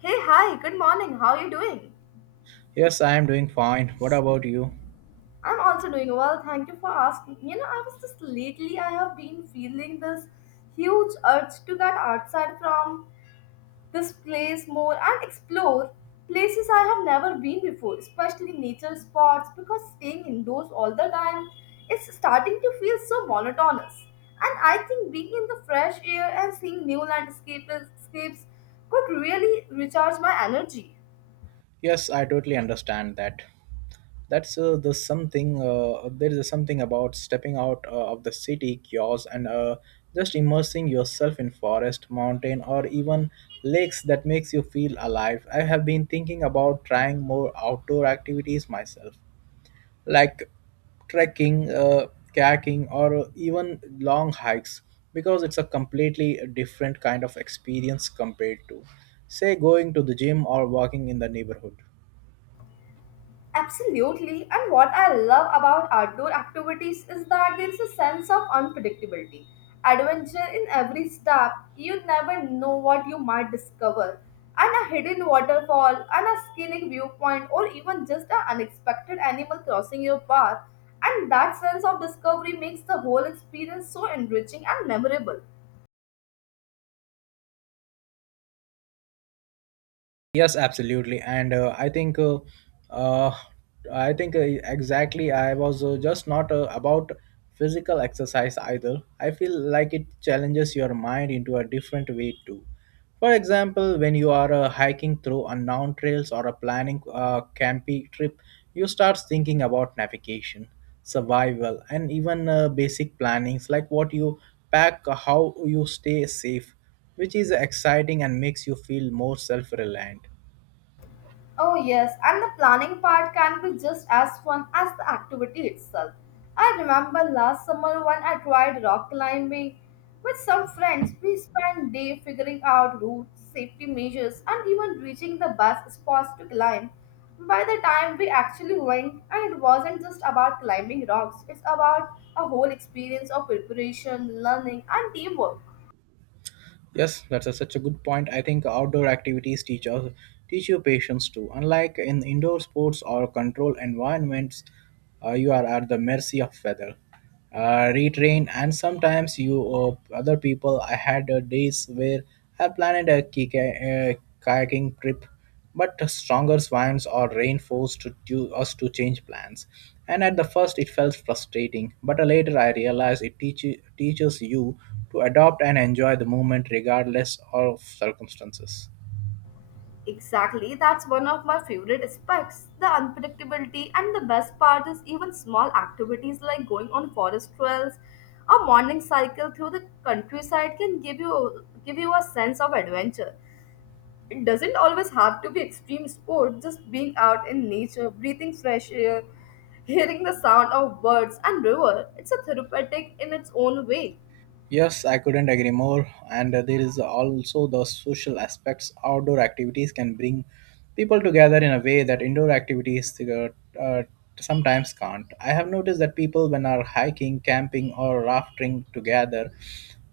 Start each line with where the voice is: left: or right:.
left: Hey, hi, good morning. How are you doing?
right: Yes, I am doing fine. What about you?
left: I'm also doing well. Thank you for asking. I was just lately, I have been feeling this huge urge to get outside from this place more and explore places I have never been before, especially nature spots, because staying indoors all the time is starting to feel so monotonous. And I think being in the fresh air and seeing new landscapes scapes could really recharge my energy.
right: Yes, I totally understand that. That's the something. There is something about stepping out of the city chaos and just immersing yourself in forest, mountain, or even lakes that makes you feel alive. I have been thinking about trying more outdoor activities myself. Like trekking, kayaking, or even long hikes because it's a completely different kind of experience compared to, say, going to the gym or walking in the neighborhood.
left: Absolutely. And what I love about outdoor activities is that there is a sense of unpredictability. Adventure in every step, you never know what you might discover. And a hidden waterfall, and a scenic viewpoint, or even just an unexpected animal crossing your path. And that sense of discovery makes the whole experience so enriching and memorable.
right: Yes, absolutely, and uh, I think exactly. I was just not about physical exercise either. I feel like it challenges your mind into a different way too. For example, when you are hiking through unknown trails or a planning campy trip, you start thinking about navigation, survival, and even basic plannings like what you pack, how you stay safe, which is exciting and makes you feel more self-reliant.
left: Oh, yes, and the planning part can be just as fun as the activity itself. I remember last summer when I tried rock climbing with some friends, we spent day figuring out routes, safety measures, and even reaching the best spots to climb. By the time we actually went, and it wasn't just about climbing rocks, it's about a whole experience of preparation, learning, and teamwork.
right: Yes, that's a, such a good point. I think outdoor activities teach you patience too. Unlike in indoor sports or controlled environments, you are at the mercy of weather, retrain, and sometimes you other people. I had days where I planned a uh, kayaking trip but stronger swans are reinforced to do us to change plans. And at the first, it felt frustrating, but later I realized it teaches you to adopt and enjoy the moment regardless of circumstances.
left: Exactly, that's one of my favorite aspects the unpredictability. And the best part is, even small activities like going on forest trails or morning cycle through the countryside can give you a sense of adventure. It doesn't always have to be extreme sport, just being out in nature, breathing fresh air, hearing the sound of birds and river. It's a therapeutic in its own way.
right: Yes, I couldn't agree more. And there is also the social aspects. Outdoor activities can bring people together in a way that indoor activities uh, sometimes can't. I have noticed that people, when are hiking, camping, or rafting together,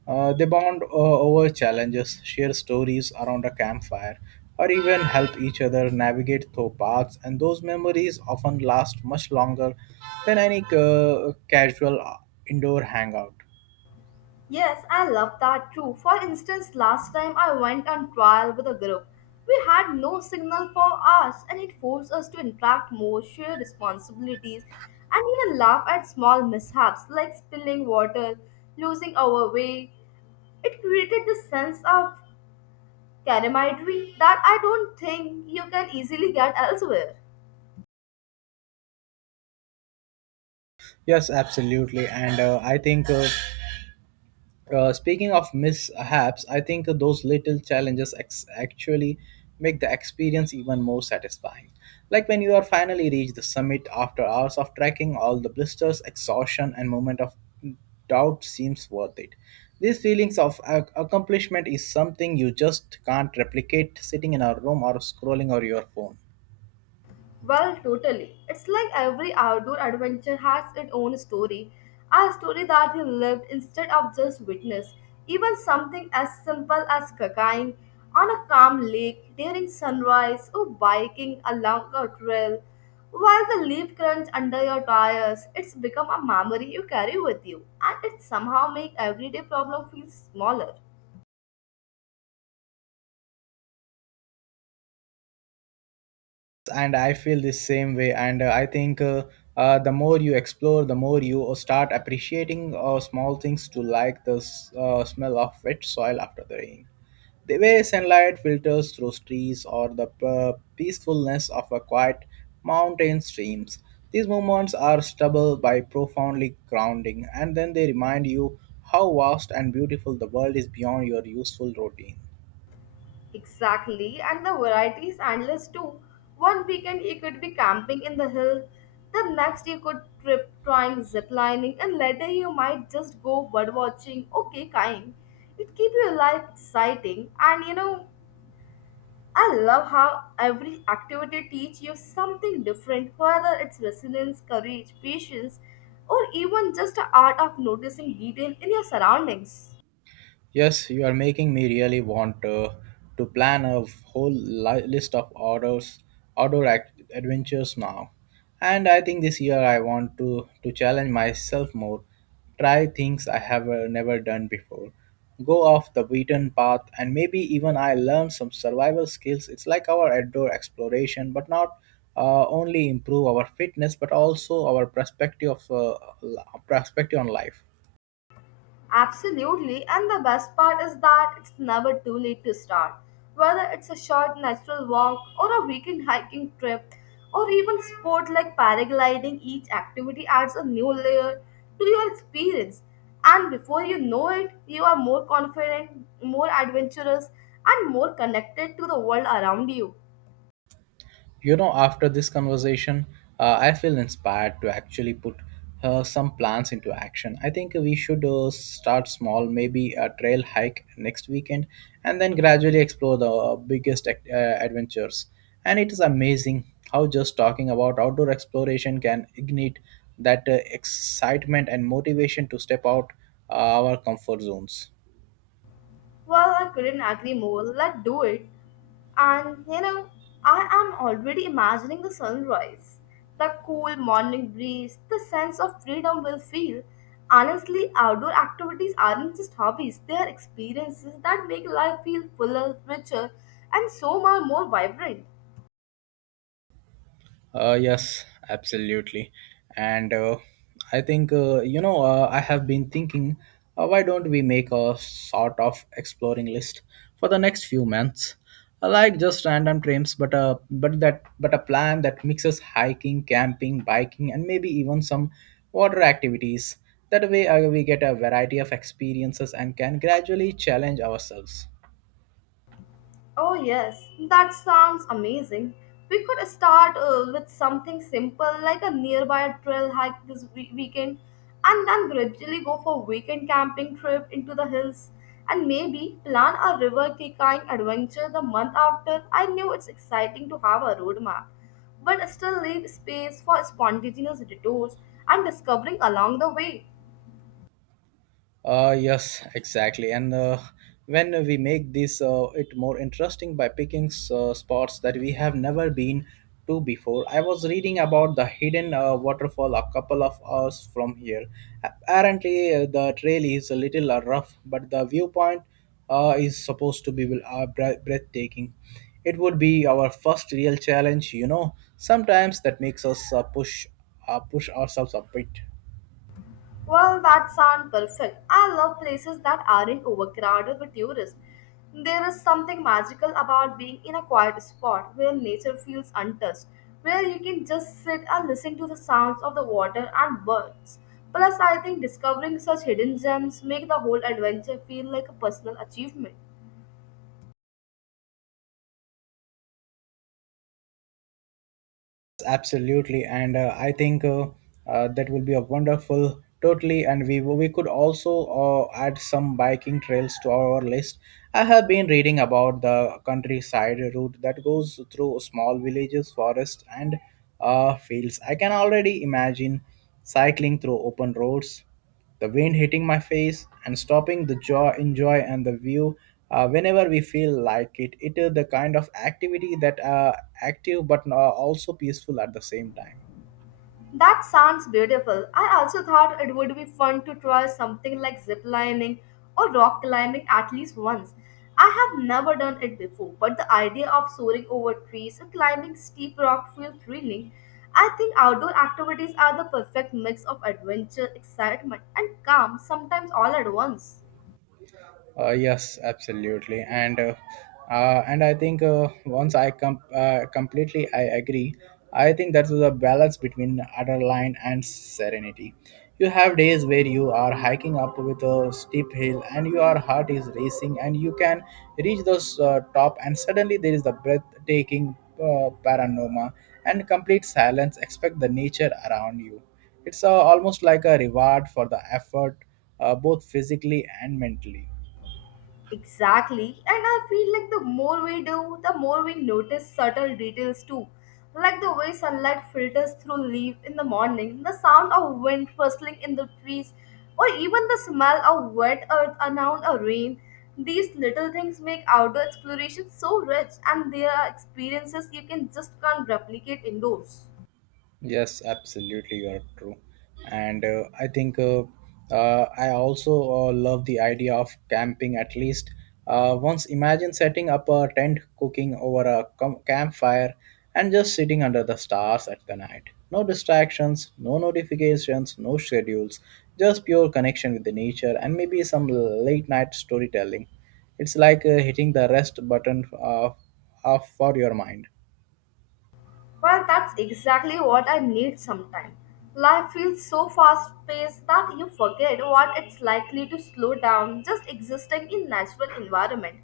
right: they bond over challenges, share stories around a campfire, or even help each other navigate through paths. And those memories often last much longer than any casual indoor hangout.
left: Yes, I love that too. For instance, last time I went on trial with a group. We had no signal for us, and it forced us to interact more, share responsibilities, and even laugh at small mishaps like spilling water, losing our way. It created this sense of camaraderie that I don't think you can easily get elsewhere.
right: Yes, absolutely. And speaking of mishaps, I think those little challenges actually make the experience even more satisfying. Like when you are finally reach the summit after hours of trekking, all the blisters, exhaustion, and moment of doubt seems worth it. These feelings of accomplishment is something you just can't replicate sitting in a room or scrolling on your phone.
left: Well, totally. It's like every outdoor adventure has its own story, a story that you lived instead of just witnessed. Even something as simple as kayaking on a calm lake during sunrise or biking along a trail while the leaf crunch under your tires, it's become a memory you carry with you and it somehow makes everyday problem feel smaller.
right: And I feel the same way, and I think the more you explore the more you start appreciating small things to, like the smell of wet soil after the rain, the way sunlight filters through trees, or the peacefulness of a quiet mountain streams. These moments are stable by profoundly grounding, and then they remind you how vast and beautiful the world is beyond your useful routine.
left: Exactly, and the variety is endless too. One weekend you could be camping in the hill, the next you could trip trying zip lining, and later you might just go bird watching or kayakaking. It keeps your life exciting, and I love how every activity teach you something different, whether it's resilience, courage, patience, or even just the art of noticing detail in your surroundings.
right: Yes, you are making me really want to plan a whole list of outdoor adventures now. And I think this year I want to challenge myself more, try things I have never done before, go off the beaten path, and maybe even I learn some survival skills. It's like our outdoor exploration, but not only improve our fitness, but also our perspective of perspective on life.
left: Absolutely, and the best part is that it's never too late to start. Whether it's a short natural walk or a weekend hiking trip or even sport like paragliding, each activity adds a new layer to your experience. And before you know it, you are more confident, more adventurous, and more connected to the world around you.
right: You know, after this conversation, I feel inspired to actually put some plans into action. I think we should start small, maybe a trail hike next weekend, and then gradually explore the biggest adventures. And it is amazing how just talking about outdoor exploration can ignite that excitement and motivation to step out our comfort zones.
left: Well, I couldn't agree more. Let's do it. And you know, I am already imagining the sunrise, the cool morning breeze, the sense of freedom we'll feel. Honestly, outdoor activities aren't just hobbies, they are experiences that make life feel fuller, richer, and so much more vibrant.
right: Yes, absolutely. And I have been thinking, why don't we make a sort of exploring list for the next few months? I like just random trips, but that but a plan that mixes hiking, camping, biking, and maybe even some water activities. That way, we get a variety of experiences and can gradually challenge ourselves.
left: Oh, yes, that sounds amazing. We could start with something simple like a nearby trail hike this weekend and then gradually go for weekend camping trip into the hills and maybe plan a river kayakaking adventure the month after. I knew it's exciting to have a roadmap, but still leave space for spontaneous detours and discovering along the way.
right: Yes, exactly. And when we make this it more interesting by picking spots that we have never been to before. I was reading about the hidden waterfall a couple of hours from here. Apparently, the trail is a little rough, but the viewpoint is supposed to be breathtaking. It would be our first real challenge, you know. Sometimes that makes us push ourselves a bit.
left: Well, that sounds perfect. I love places that aren't overcrowded with tourists. There is something magical about being in a quiet spot where nature feels untouched, where you can just sit and listen to the sounds of the water and birds. Plus, I think discovering such hidden gems make the whole adventure feel like a personal achievement.
right: Absolutely, and I think that will be a wonderful totally, and we could also add some biking trails to our list. I have been reading about the countryside route that goes through small villages, forests, and fields. I can already imagine cycling through open roads, the wind hitting my face, and stopping the joy, enjoy and the view whenever we feel like it. It is the kind of activity that active but also peaceful at the same time.
left: That sounds beautiful. I also thought it would be fun to try something like zip lining or rock climbing at least once. I have never done it before, but the idea of soaring over trees or climbing steep rocks feels thrilling. I think outdoor activities are the perfect mix of adventure, excitement, and calm, sometimes all at once.
right: Yes, absolutely, and I think completely I agree. I think that's the balance between adrenaline and serenity. You have days where you are hiking up with a steep hill and your heart is racing, and you can reach those top, and suddenly there is the breathtaking panorama and complete silence. Expect the nature around you. It's almost like a reward for the effort, both physically and mentally.
left: Exactly. And I feel like the more we do, the more we notice subtle details too. Like the way sunlight filters through leaf in the morning, the sound of wind rustling in the trees, or even the smell of wet earth around a rain. These little things make outdoor exploration so rich and they are experiences you can just can't replicate indoors.
right: Yes, absolutely, you are true. And I also love the idea of camping at least once. Imagine setting up a tent, cooking over a campfire, and just sitting under the stars at the night. No distractions, no notifications, no schedules, just pure connection with the nature and maybe some late night storytelling. It's like hitting the rest button off for your mind.
left: Well, that's exactly what I need sometimes. Life feels so fast paced that you forget what it's likely to slow down just existing in natural environment.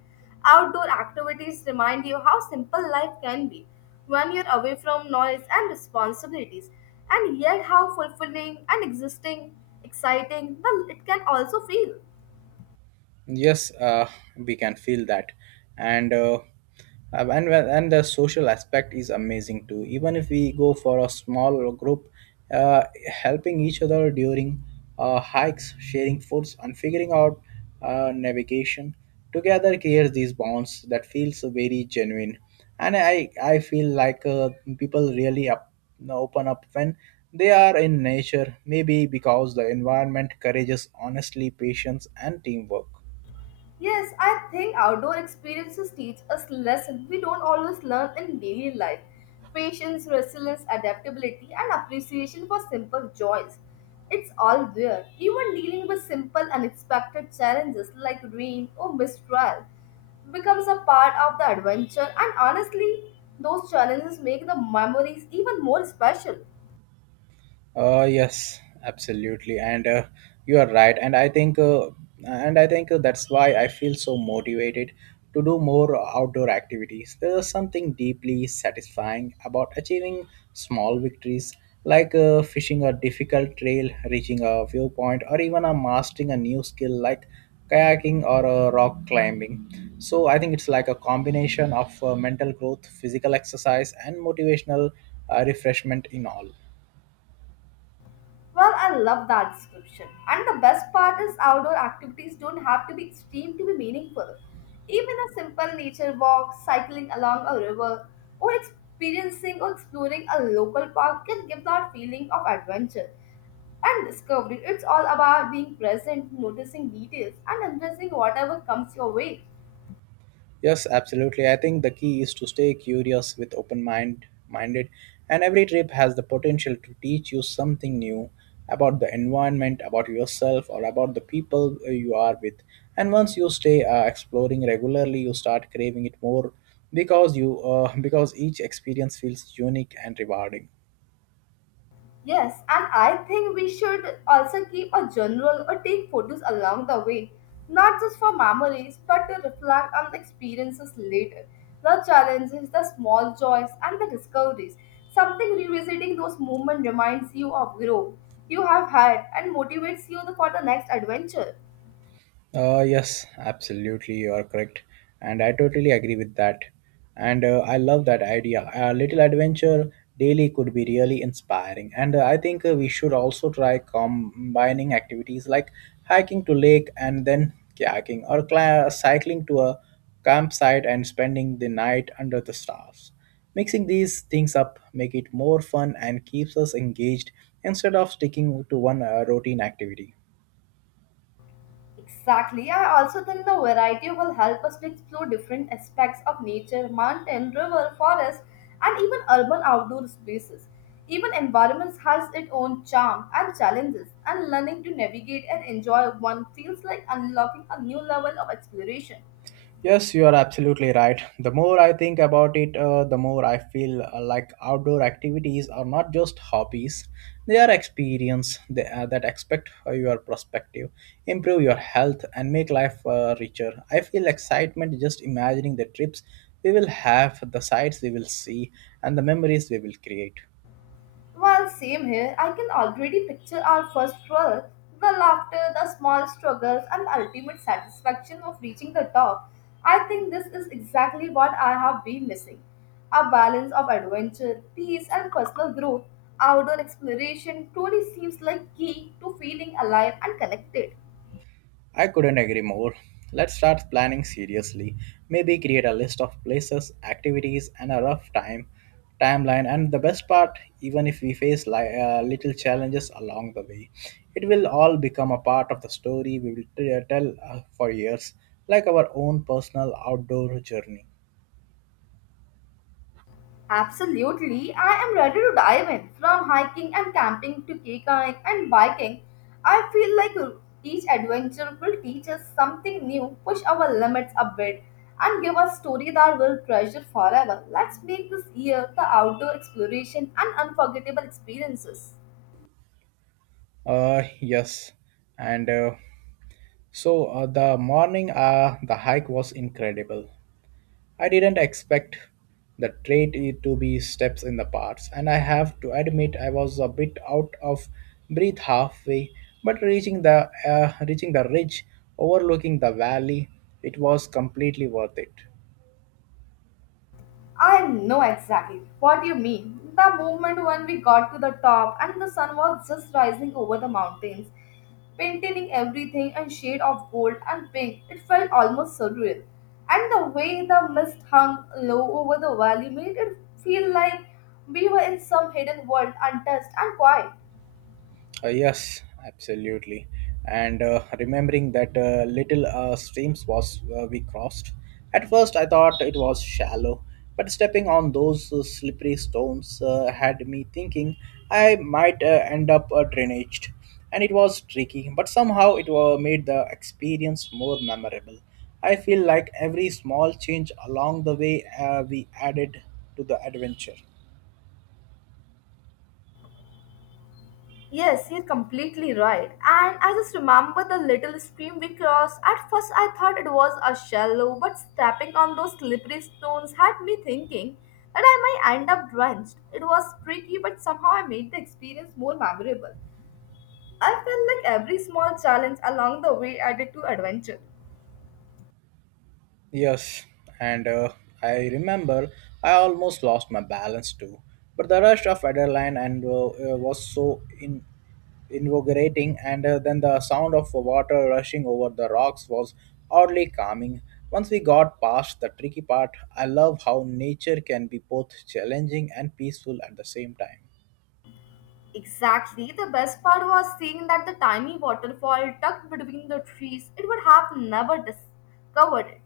left: Outdoor activities remind you how simple life can be when you're away from noise and responsibilities, and yet how fulfilling and existing, exciting well, it can also feel.
right: Yes, we can feel that, and well, and the social aspect is amazing too. Even if we go for a small group, uh, helping each other during hikes, sharing foods, and figuring out navigation together creates these bonds that feels very genuine. And I feel like people really open up when they are in nature. Maybe because the environment encourages honestly patience and teamwork.
left: Yes, I think outdoor experiences teach us lessons we don't always learn in daily life. Patience, resilience, adaptability, and appreciation for simple joys. It's all there. Even dealing with simple, unexpected challenges like rain or mistrial becomes a part of the adventure, and honestly, those challenges make the memories even more special.
right: Yes, absolutely, and you are right. And I think that's why I feel so motivated to do more outdoor activities. There's something deeply satisfying about achieving small victories, like fishing a difficult trail, reaching a viewpoint, or even mastering a new skill like kayaking or rock climbing. So I think it's like a combination of mental growth, physical exercise, and motivational refreshment in all.
left: Well, I love that description. And the best part is outdoor activities don't have to be extreme to be meaningful. Even a simple nature walk, cycling along a river, or experiencing or exploring a local park can give that feeling of adventure and discovery. It's all about being present, noticing details, and embracing whatever comes your way.
right: Yes, absolutely. I think the key is to stay curious with open minded, and every trip has the potential to teach you something new about the environment, about yourself or about the people you are with. And once you stay exploring regularly, you start craving it more because you because each experience feels unique and rewarding.
left: Yes, and I think we should also keep a journal or take photos along the way, not just for memories, but to reflect on the experiences later, the challenges, the small joys, and the discoveries. Something revisiting those moments reminds you of growth you have had and motivates you for the next adventure.
right: Yes, absolutely, you are correct, and I totally agree with that. And I love that idea. A little adventure daily could be really inspiring. And I think we should also try combining activities like hiking to lake and then kayaking, or cla cycling to a campsite and spending the night under the stars. Mixing these things up make it more fun and keeps us engaged instead of sticking to one routine activity.
left: Exactly. I also think the variety will help us to explore different aspects of nature, mountain, river, forest, and even urban outdoor spaces. Even environments has its own charm and challenges, and learning to navigate and enjoy one feels like unlocking a new level of exploration.
right: Yes, you are absolutely right. The more I think about it, the more I feel like outdoor activities are not just hobbies. They are experience that expect your perspective, improve your health, and make life richer. I feel excitement just imagining the trips we will have, the sights we will see, and the memories we will create.
left: Well, same here. I can already picture our first twirl, the laughter, the small struggles, and the ultimate satisfaction of reaching the top. I think this is exactly what I have been missing a balance of adventure, peace, and personal growth. Outdoor exploration truly seems like key to feeling alive and connected.
right: I couldn't agree more. Let's start planning seriously. Maybe create a list of places, activities, and a rough time timeline. And the best part, even if we face little challenges along the way, it will all become a part of the story we will tell for years, like our own personal outdoor journey.
left: Absolutely, I am ready to dive in. From hiking and camping to kayaking and biking, I feel like each adventure will teach us something new, push our limits a bit, and give us story that we'll treasure forever. Let's make this year the outdoor exploration and unforgettable experiences.
right: Yes, and the morning, the hike was incredible. I didn't expect the trade to be steps in the parts, and I have to admit I was a bit out of breath halfway. But reaching the ridge, overlooking the valley, it was completely worth it.
left: I know exactly what you mean. The moment when we got to the top and the sun was just rising over the mountains, painting everything in shade of gold and pink, it felt almost surreal. And the way the mist hung low over the valley made it feel like we were in some hidden world, untouched and quiet.
right: Yes, absolutely. And remembering that little streams was we crossed. At first, I thought it was shallow, but stepping on those slippery stones had me thinking I might end up drainaged. And it was tricky, but somehow it made the experience more memorable. I feel like every small change along the way we added to the adventure.
left: Yes, you're completely right. And I just remember the little stream we crossed. At first, I thought it was a shallow, but stepping on those slippery stones had me thinking that I might end up drenched. It was tricky, but somehow I made the experience more memorable. I felt like every small challenge along the way added to adventure.
right: Yes, and I remember I almost lost my balance too. But the rush of adrenaline and was so in invigorating, and then the sound of water rushing over the rocks was oddly calming. Once we got past the tricky part, I love how nature can be both challenging and peaceful at the same time.
left: Exactly. The best part was seeing that the tiny waterfall tucked between the trees. It would have never discovered it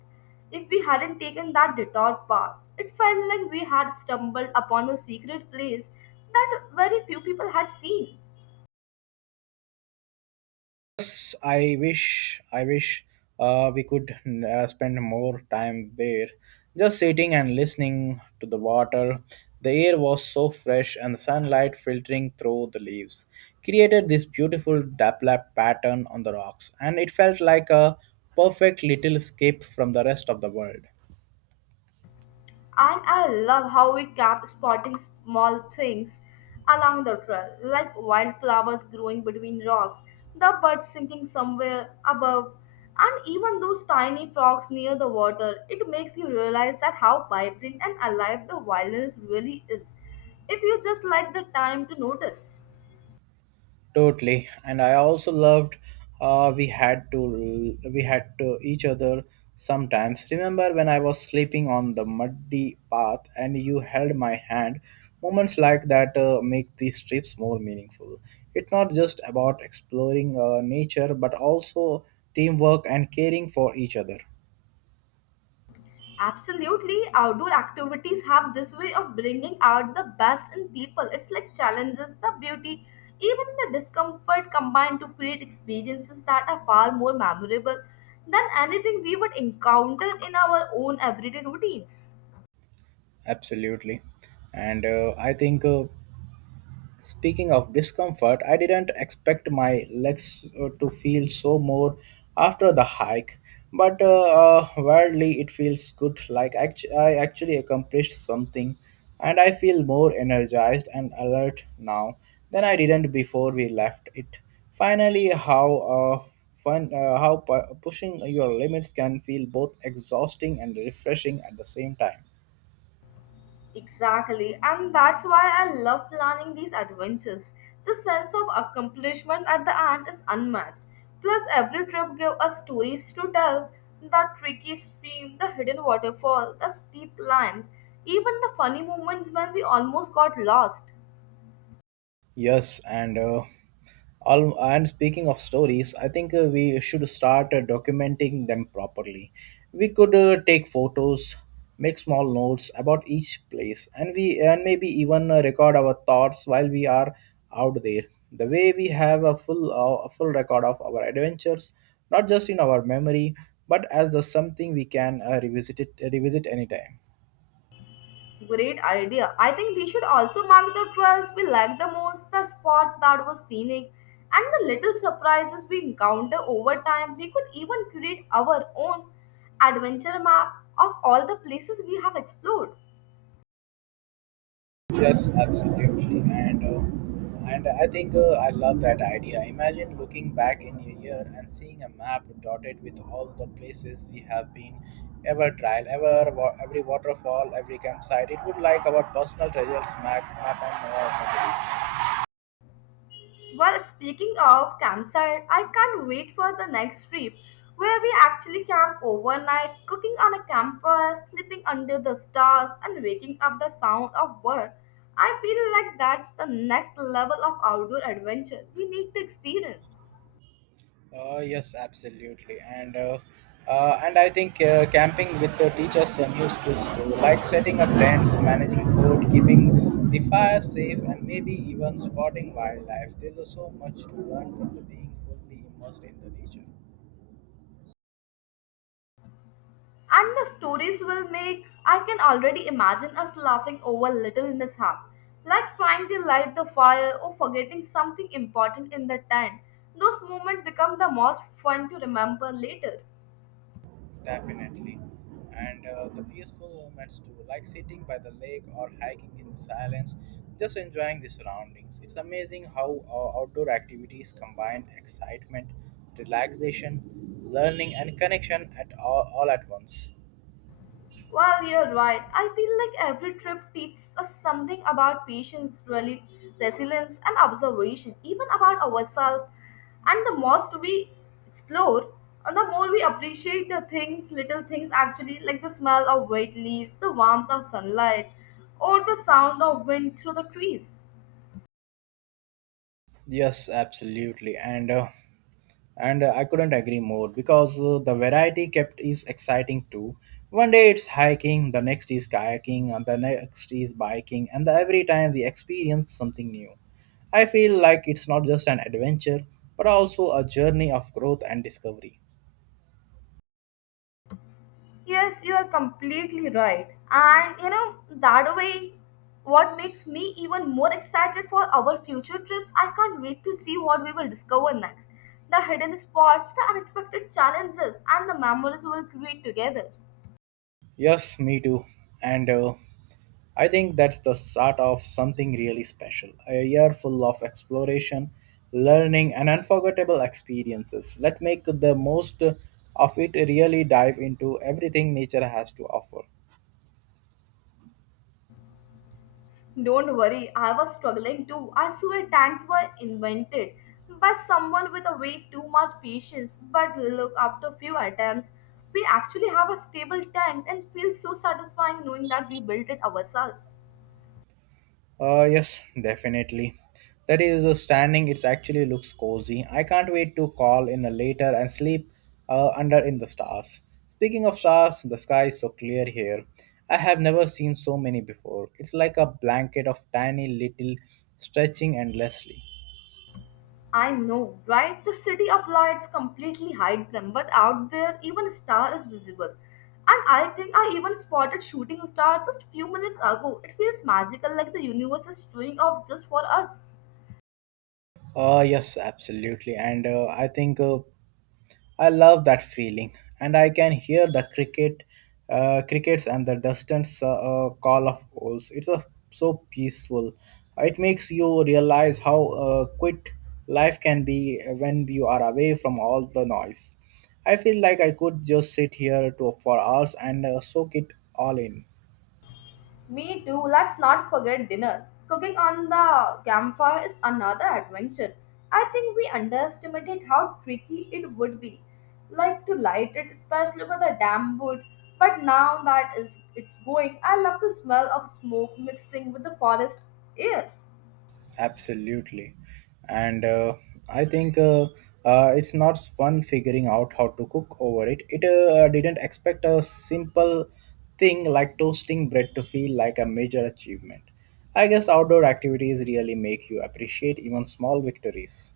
left: if we hadn't taken that detour path. It felt like we had stumbled upon a secret place that very few people had seen.
right: I wish we could spend more time there, just sitting and listening to the water. The air was so fresh, and the sunlight filtering through the leaves created this beautiful dapplap pattern on the rocks, and it felt like a perfect little escape from the rest of the world.
left: And I love how we kept spotting small things along the trail, like wildflowers growing between rocks, the birds singing somewhere above, and even those tiny frogs near the water. It makes you realize that how vibrant and alive the wilderness really is, if you just like the time to notice.
right: Totally, and I also loved. We had to each other sometimes. Remember when I was sleeping on the muddy path and you held my hand? Moments like that make these trips more meaningful. It's not just about exploring nature, but also teamwork and caring for each other.
left: Absolutely, outdoor activities have this way of bringing out the best in people. It's like challenges the beauty, even the discomfort combined to create experiences that are far more memorable than anything we would encounter in our own everyday routines.
right: Absolutely, and I think. Speaking of discomfort, I didn't expect my legs to feel so more after the hike, but weirdly it feels good. Like I actually accomplished something, and I feel more energized and alert now than I didn't before we left it. Finally, how pushing your limits can feel both exhausting and refreshing at the same time.
left: Exactly, and that's why I love planning these adventures. The sense of accomplishment at the end is unmatched. Plus, every trip gives us stories to tell the tricky stream, the hidden waterfall, the steep climbs, even the funny moments when we almost got lost.
right: Yes, and speaking of stories, I think we should start documenting them properly. We could take photos, make small notes about each place, and we and maybe even record our thoughts while we are out there. The way we have a full record of our adventures, not just in our memory, but as the something we can revisit anytime.
left: Great idea. I think we should also mark the trails we like the most, the spots that were scenic, and the little surprises we encounter over time. We could even create our own adventure map of all the places we have explored.
right: Yes, absolutely, and I think I love that idea. Imagine looking back in a year and seeing a map dotted with all the places we have been, ever trial, every waterfall, every campsite. It would like our personal treasures map on our memories.
left: Well, speaking of campsite, I can't wait for the next trip where we actually camp overnight, cooking on a campus, sleeping under the stars, and waking up the sound of birds. I feel like that's the next level of outdoor adventure we need to experience.
right: Yes, absolutely, and I think camping with the teachers new skills too, like setting up tents, managing food, keeping the fire safe, and maybe even spotting wildlife. There's so much to learn from the being fully immersed in the nature.
left: And the stories will make I can already imagine us laughing over little mishap, like trying to light the fire or forgetting something important in the tent. Those moments become the most fun to remember later.
right: Definitely. And the peaceful moments too, like sitting by the lake or hiking in the silence, just enjoying the surroundings. It's amazing how outdoor activities combine excitement, relaxation, learning, and connection all at once.
left: Well, you're right. I feel like every trip teaches us something about patience, really, resilience, and observation, even about ourselves. And the most we explore, the more we appreciate the things, little things actually, like the smell of wet leaves, the warmth of sunlight, or the sound of wind through the trees.
right: Yes, absolutely. And I couldn't agree more because the variety kept is exciting too, one day it's hiking, the next is kayaking, and the next is biking, and every time we experience something new, I feel like it's not just an adventure but also a journey of growth and discovery.
left: Yes, you are completely right. And you know, that way, what makes me even more excited for our future trips, I can't wait to see what we will discover next. The hidden spots, the unexpected challenges, and the memories we will create together.
right: Yes, me too, and I think that's the start of something really special, a year full of exploration, learning, and unforgettable experiences. Let's make the most of it, really dive into everything nature has to offer.
left: Don't worry, I was struggling too. I swear tanks were invented by someone with a way too much patience. But look, after a few attempts, we actually have a stable tent and feel so satisfying knowing that we built it ourselves.
right: Yes, definitely. That is standing. It actually looks cozy. I can't wait to call in later and sleep under in the stars. Speaking of stars, the sky is so clear here. I have never seen so many before. It's like a blanket of tiny little stretching endlessly.
left: I know, right? The city of lights completely hide them, but out there, even a star is visible. And I think I even spotted shooting star just few minutes ago. It feels magical, like the universe is showing off just for us.
right: Yes, absolutely. And I think I love that feeling, and I can hear the crickets, and the distant call of owls. So peaceful. It makes you realize how quick life can be when you are away from all the noise. I feel like I could just sit here for hours and soak it all in.
left: Me too. Let's not forget dinner. Cooking on the campfire is another adventure. I think we underestimated how tricky it would be, like to light it, especially with a damp wood. But now that is it's going, I love the smell of smoke mixing with the forest air.
right: Absolutely. And I think it's not fun figuring out how to cook over it. It didn't expect a simple thing like toasting bread to feel like a major achievement. I guess outdoor activities really make you appreciate even small victories.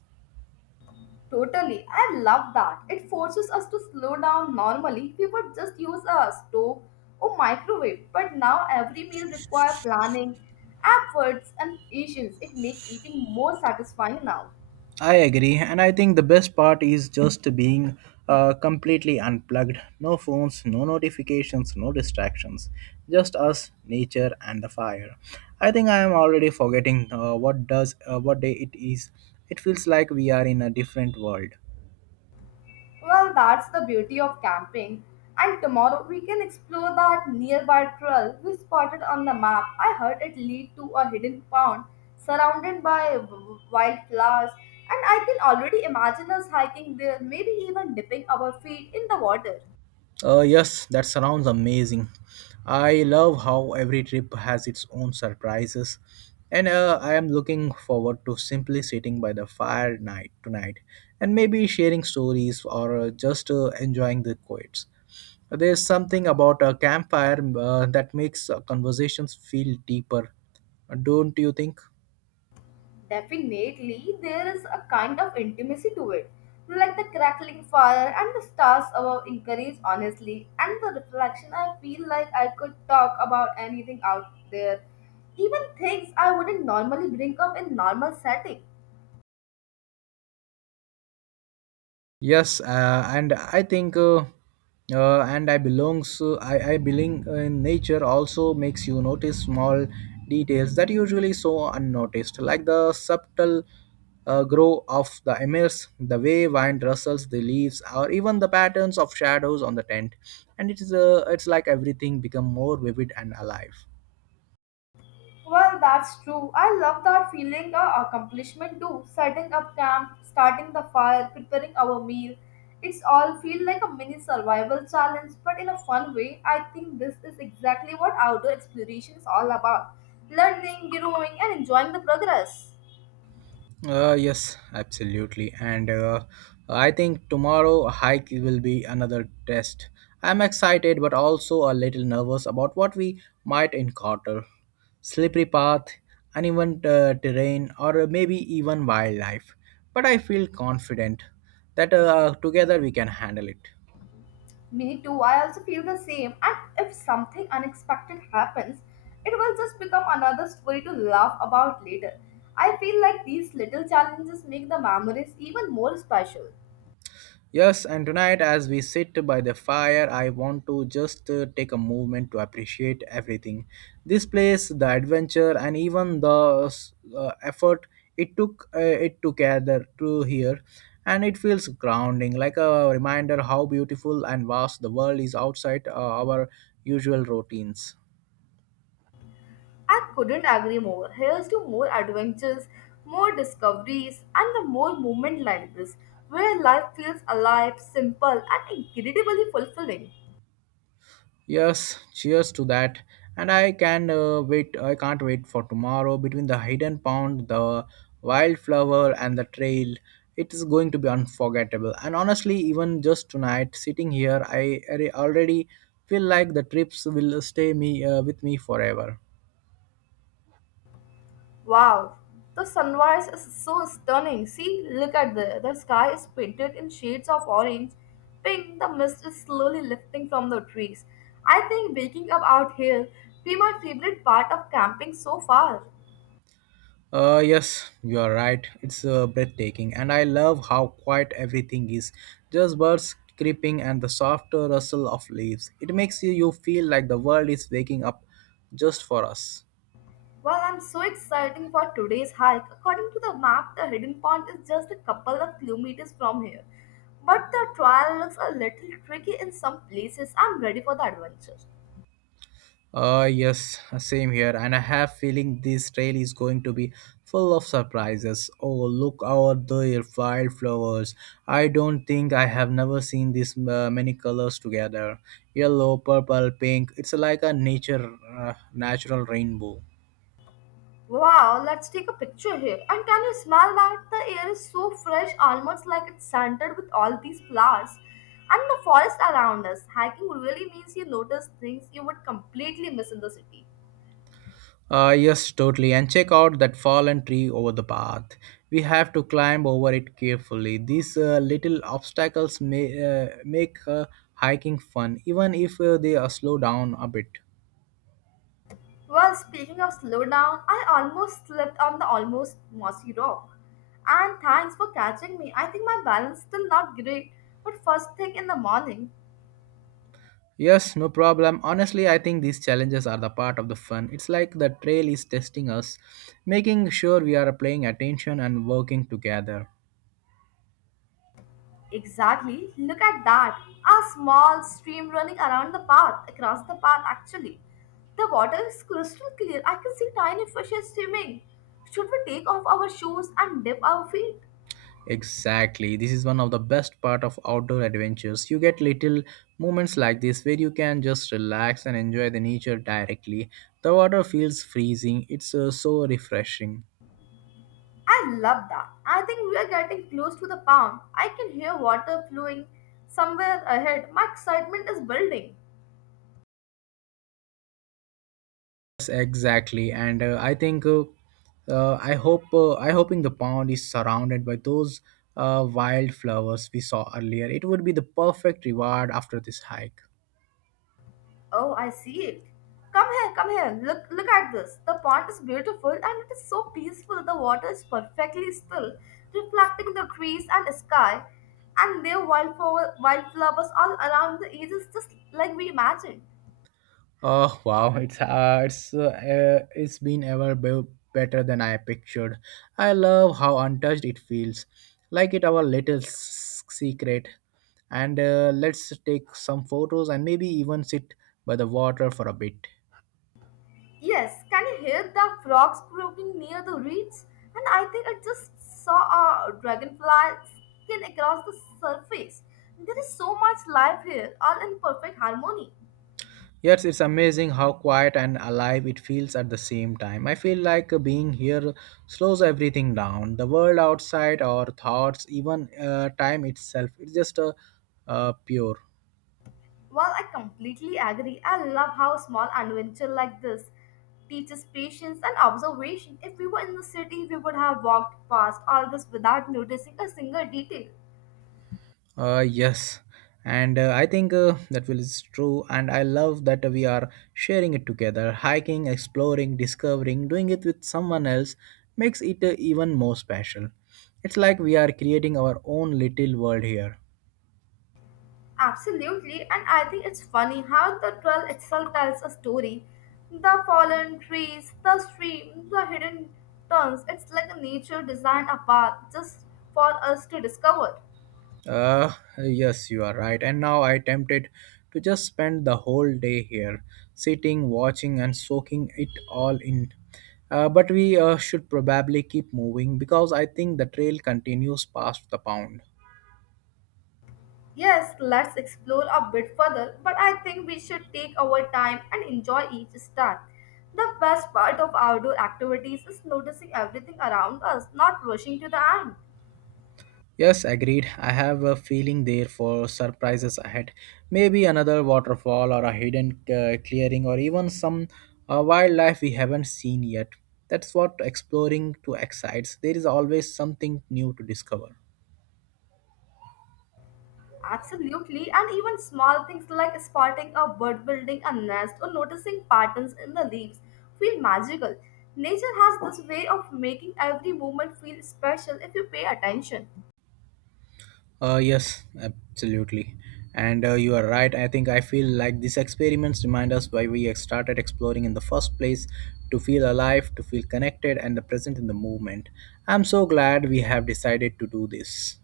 left: Totally. I love that. It forces us to slow down. Normally, we would just use a stove or microwave, but now every meal requires planning, efforts, and patience. It makes eating more satisfying now.
right: I agree, and I think the best part is just being completely unplugged. No phones, no notifications, no distractions. Just us, nature, and the fire. I think I am already forgetting what day it is. It feels like we are in a different world.
left: Well, that's the beauty of camping. And tomorrow we can explore that nearby trail we spotted on the map. I heard it lead to a hidden pond surrounded by wildflowers, and I can already imagine us hiking there, maybe even dipping our feet in the water.
right: Yes, that sounds amazing. I love how every trip has its own surprises, and I am looking forward to simply sitting by the fire night tonight, and maybe sharing stories or just enjoying the quiets. There's something about a campfire that makes conversations feel deeper, don't you think?
left: Definitely, there is a kind of intimacy to it, like the crackling fire and the stars above encourage honestly, and the reflection. I feel like I could talk about anything out there, even things I wouldn't normally bring up in normal setting.
right: Yes, and I think, and I belongs, I being in nature also makes you notice small details that usually so unnoticed, like the subtle grow of the emirs, the way wind rustles the leaves, or even the patterns of shadows on the tent. And it's like everything become more vivid and alive.
left: Well, that's true. I love that feeling of accomplishment too. Setting up camp, starting the fire, preparing our meal. It's all feel like a mini survival challenge, but in a fun way. I think this is exactly what outdoor exploration is all about. Learning, growing, and enjoying the progress.
right: Yes, absolutely. And I think tomorrow a hike will be another test. I'm excited but also a little nervous about what we might encounter. Slippery path, uneven terrain, or maybe even wildlife. But I feel confident that together we can handle it.
left: Me too, I also feel the same. And if something unexpected happens, it will just become another story to laugh about later. I feel like these little challenges make the memories even more special.
right: Yes, and tonight, as we sit by the fire, I want to just take a moment to appreciate everything. This place, the adventure, and even the effort it took it to gather to here, and it feels grounding, like a reminder how beautiful and vast the world is outside our usual routines.
left: I couldn't agree more. Here's to more adventures, more discoveries, and the more movement like this, where life feels alive, simple, and incredibly fulfilling.
right: Yes, cheers to that. And I can't wait for tomorrow. Between the hidden pond, the wildflower, and the trail, it is going to be unforgettable. And honestly, even just tonight, sitting here, already feel like the trips will stay me with me forever.
left: Wow, the sunrise is so stunning. See, look at the sky is painted in shades of orange, pink. The mist is slowly lifting from the trees. I think waking up out here be my favorite part of camping so far.
right: Yes, you are right. It's breathtaking, and I love how quiet everything is. Just birds creeping and the soft rustle of leaves. It makes you feel like the world is waking up just for us.
left: Well, I'm so excited for today's hike. According to the map, the hidden pond is just a couple of kilometers from here. But the trail looks a little tricky in some places. I'm ready for the adventure.
right: Yes, same here. And I have feeling this trail is going to be full of surprises. Oh, look out the wildflowers. I don't think I have never seen this many colors together. Yellow, purple, pink. It's like a natural rainbow.
left: Wow, let's take a picture here. And can you smell that? The air is so fresh, almost like it's scented with all these flowers. And the forest around us. Hiking really means you notice things you would completely miss in the city.
right: Yes, totally. And check out that fallen tree over the path. We have to climb over it carefully. These little obstacles may make hiking fun, even if they slow down a bit.
left: Well, speaking of slow down, I almost slipped on the almost mossy rock. And thanks for catching me. I think my balance still not great, but first thing in the morning.
right: Yes, no problem. Honestly, I think these challenges are the part of the fun. It's like the trail is testing us, making sure we are paying attention and working together.
left: Exactly. Look at that. A small stream running around the path, across the path actually. The water is crystal clear. I can see tiny fishes swimming. Should we take off our shoes and dip our feet?
right: Exactly. This is one of the best part of outdoor adventures. You get little moments like this where you can just relax and enjoy the nature directly. The water feels freezing. It's so refreshing.
left: I love that. I think we are getting close to the pond. I can hear water flowing somewhere ahead. My excitement is building.
right: Yes, exactly. And I think I hope I hoping the pond is surrounded by those wildflowers we saw earlier. It would be the perfect reward after this hike.
left: Oh, I see it. Come here, come here. Look at this. The pond is beautiful and it is so peaceful. The water is perfectly still, reflecting the trees and sky and there are wildflowers all around the edges just like we imagined.
right: Oh wow, it's been better than I pictured. I love how untouched it feels, like it our little secret. And let's take some photos and maybe even sit by the water for a bit.
left: Yes, can you hear the frogs croaking near the reeds? And I think I just saw a dragonfly skin across the surface. There is so much life here, all in perfect harmony.
right: Yes, it's amazing how quiet and alive it feels at the same time. I feel like being here slows everything down. The world outside, our thoughts, even time itself. It's just pure.
left: While I completely agree, I love how small adventure like this teaches patience and observation. If we were in the city, we would have walked past all this without noticing a single detail.
right: Yes, and I think that will is true, and I love that we are sharing it together. Hiking, exploring, discovering, doing it with someone else makes it even more special. It's like we are creating our own little world here.
left: Absolutely, and I think it's funny how the 12 itself tells a story. The fallen trees, the stream, the hidden turns. It's like a nature designed a path just for us to discover.
right: Uh, yes, you are right. And now I tempted to just spend the whole day here, sitting, watching, and soaking it all in. But we should probably keep moving because I think the trail continues past the pound.
left: Yes, let's explore a bit further, but I think we should take our time and enjoy each step. The best part of outdoor activities is noticing everything around us, not rushing to the end.
right: Yes, agreed. I have a feeling there for surprises ahead. Maybe another waterfall or a hidden clearing or even some wildlife we haven't seen yet. That's what exploring to excites. There is always something new to discover.
left: Absolutely, and even small things like spotting a bird building a nest or noticing patterns in the leaves feel magical. Nature has this way of making every moment feel special if you pay attention.
right: Yes, absolutely. And you are right. I think I feel like these experiments remind us why we started exploring in the first place to feel alive, to feel connected, and the present in the movement. I'm so glad we have decided to do this.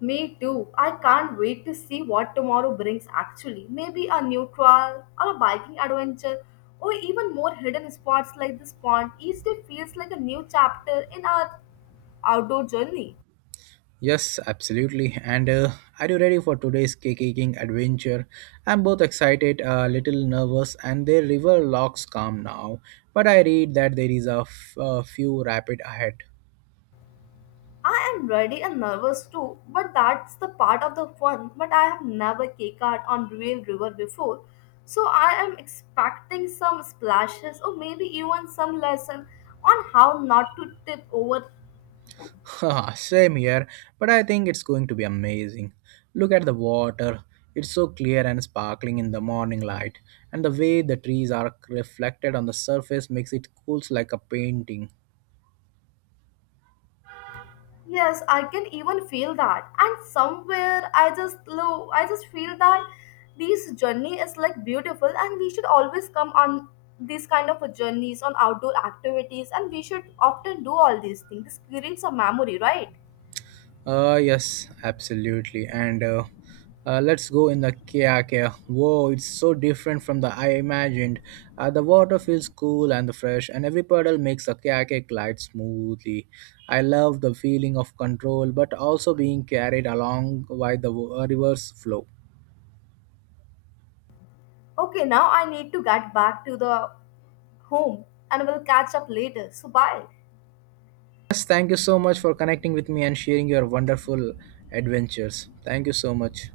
left: Me too. I can't wait to see what tomorrow brings actually. Maybe a new trail or a biking adventure or even more hidden spots like this pond. Each day feels like a new chapter in our outdoor journey.
right: Yes, absolutely. And are you ready for today's kayaking adventure? I'm both excited, a little nervous, and the river looks calm now. But I read that there is a few rapid ahead.
left: I am ready and nervous too, but that's the part of the fun. But I have never kayaked on real river before, so I am expecting some splashes or maybe even some lesson on how not to tip over.
right: Haha, same here, but I think it's going to be amazing. Look at the water. It's so clear and sparkling in the morning light, and the way the trees are reflected on the surface makes it cool like a painting.
left: Yes, I can even feel that, and somewhere I just feel that this journey is like beautiful, and we should always come on these kind of a journeys on outdoor activities, and we should often do all these things. This creates a memory, right?
right: Yes, absolutely. And let's go in the kayak. Here. Whoa, it's so different from the I imagined. The water feels cool and fresh, and every puddle makes the kayak glide smoothly. I love the feeling of control, but also being carried along by the river's flow.
left: Okay, now I need to get back to the home and we'll catch up later. So bye.
right: Yes, thank you so much for connecting with me and sharing your wonderful adventures. Thank you so much.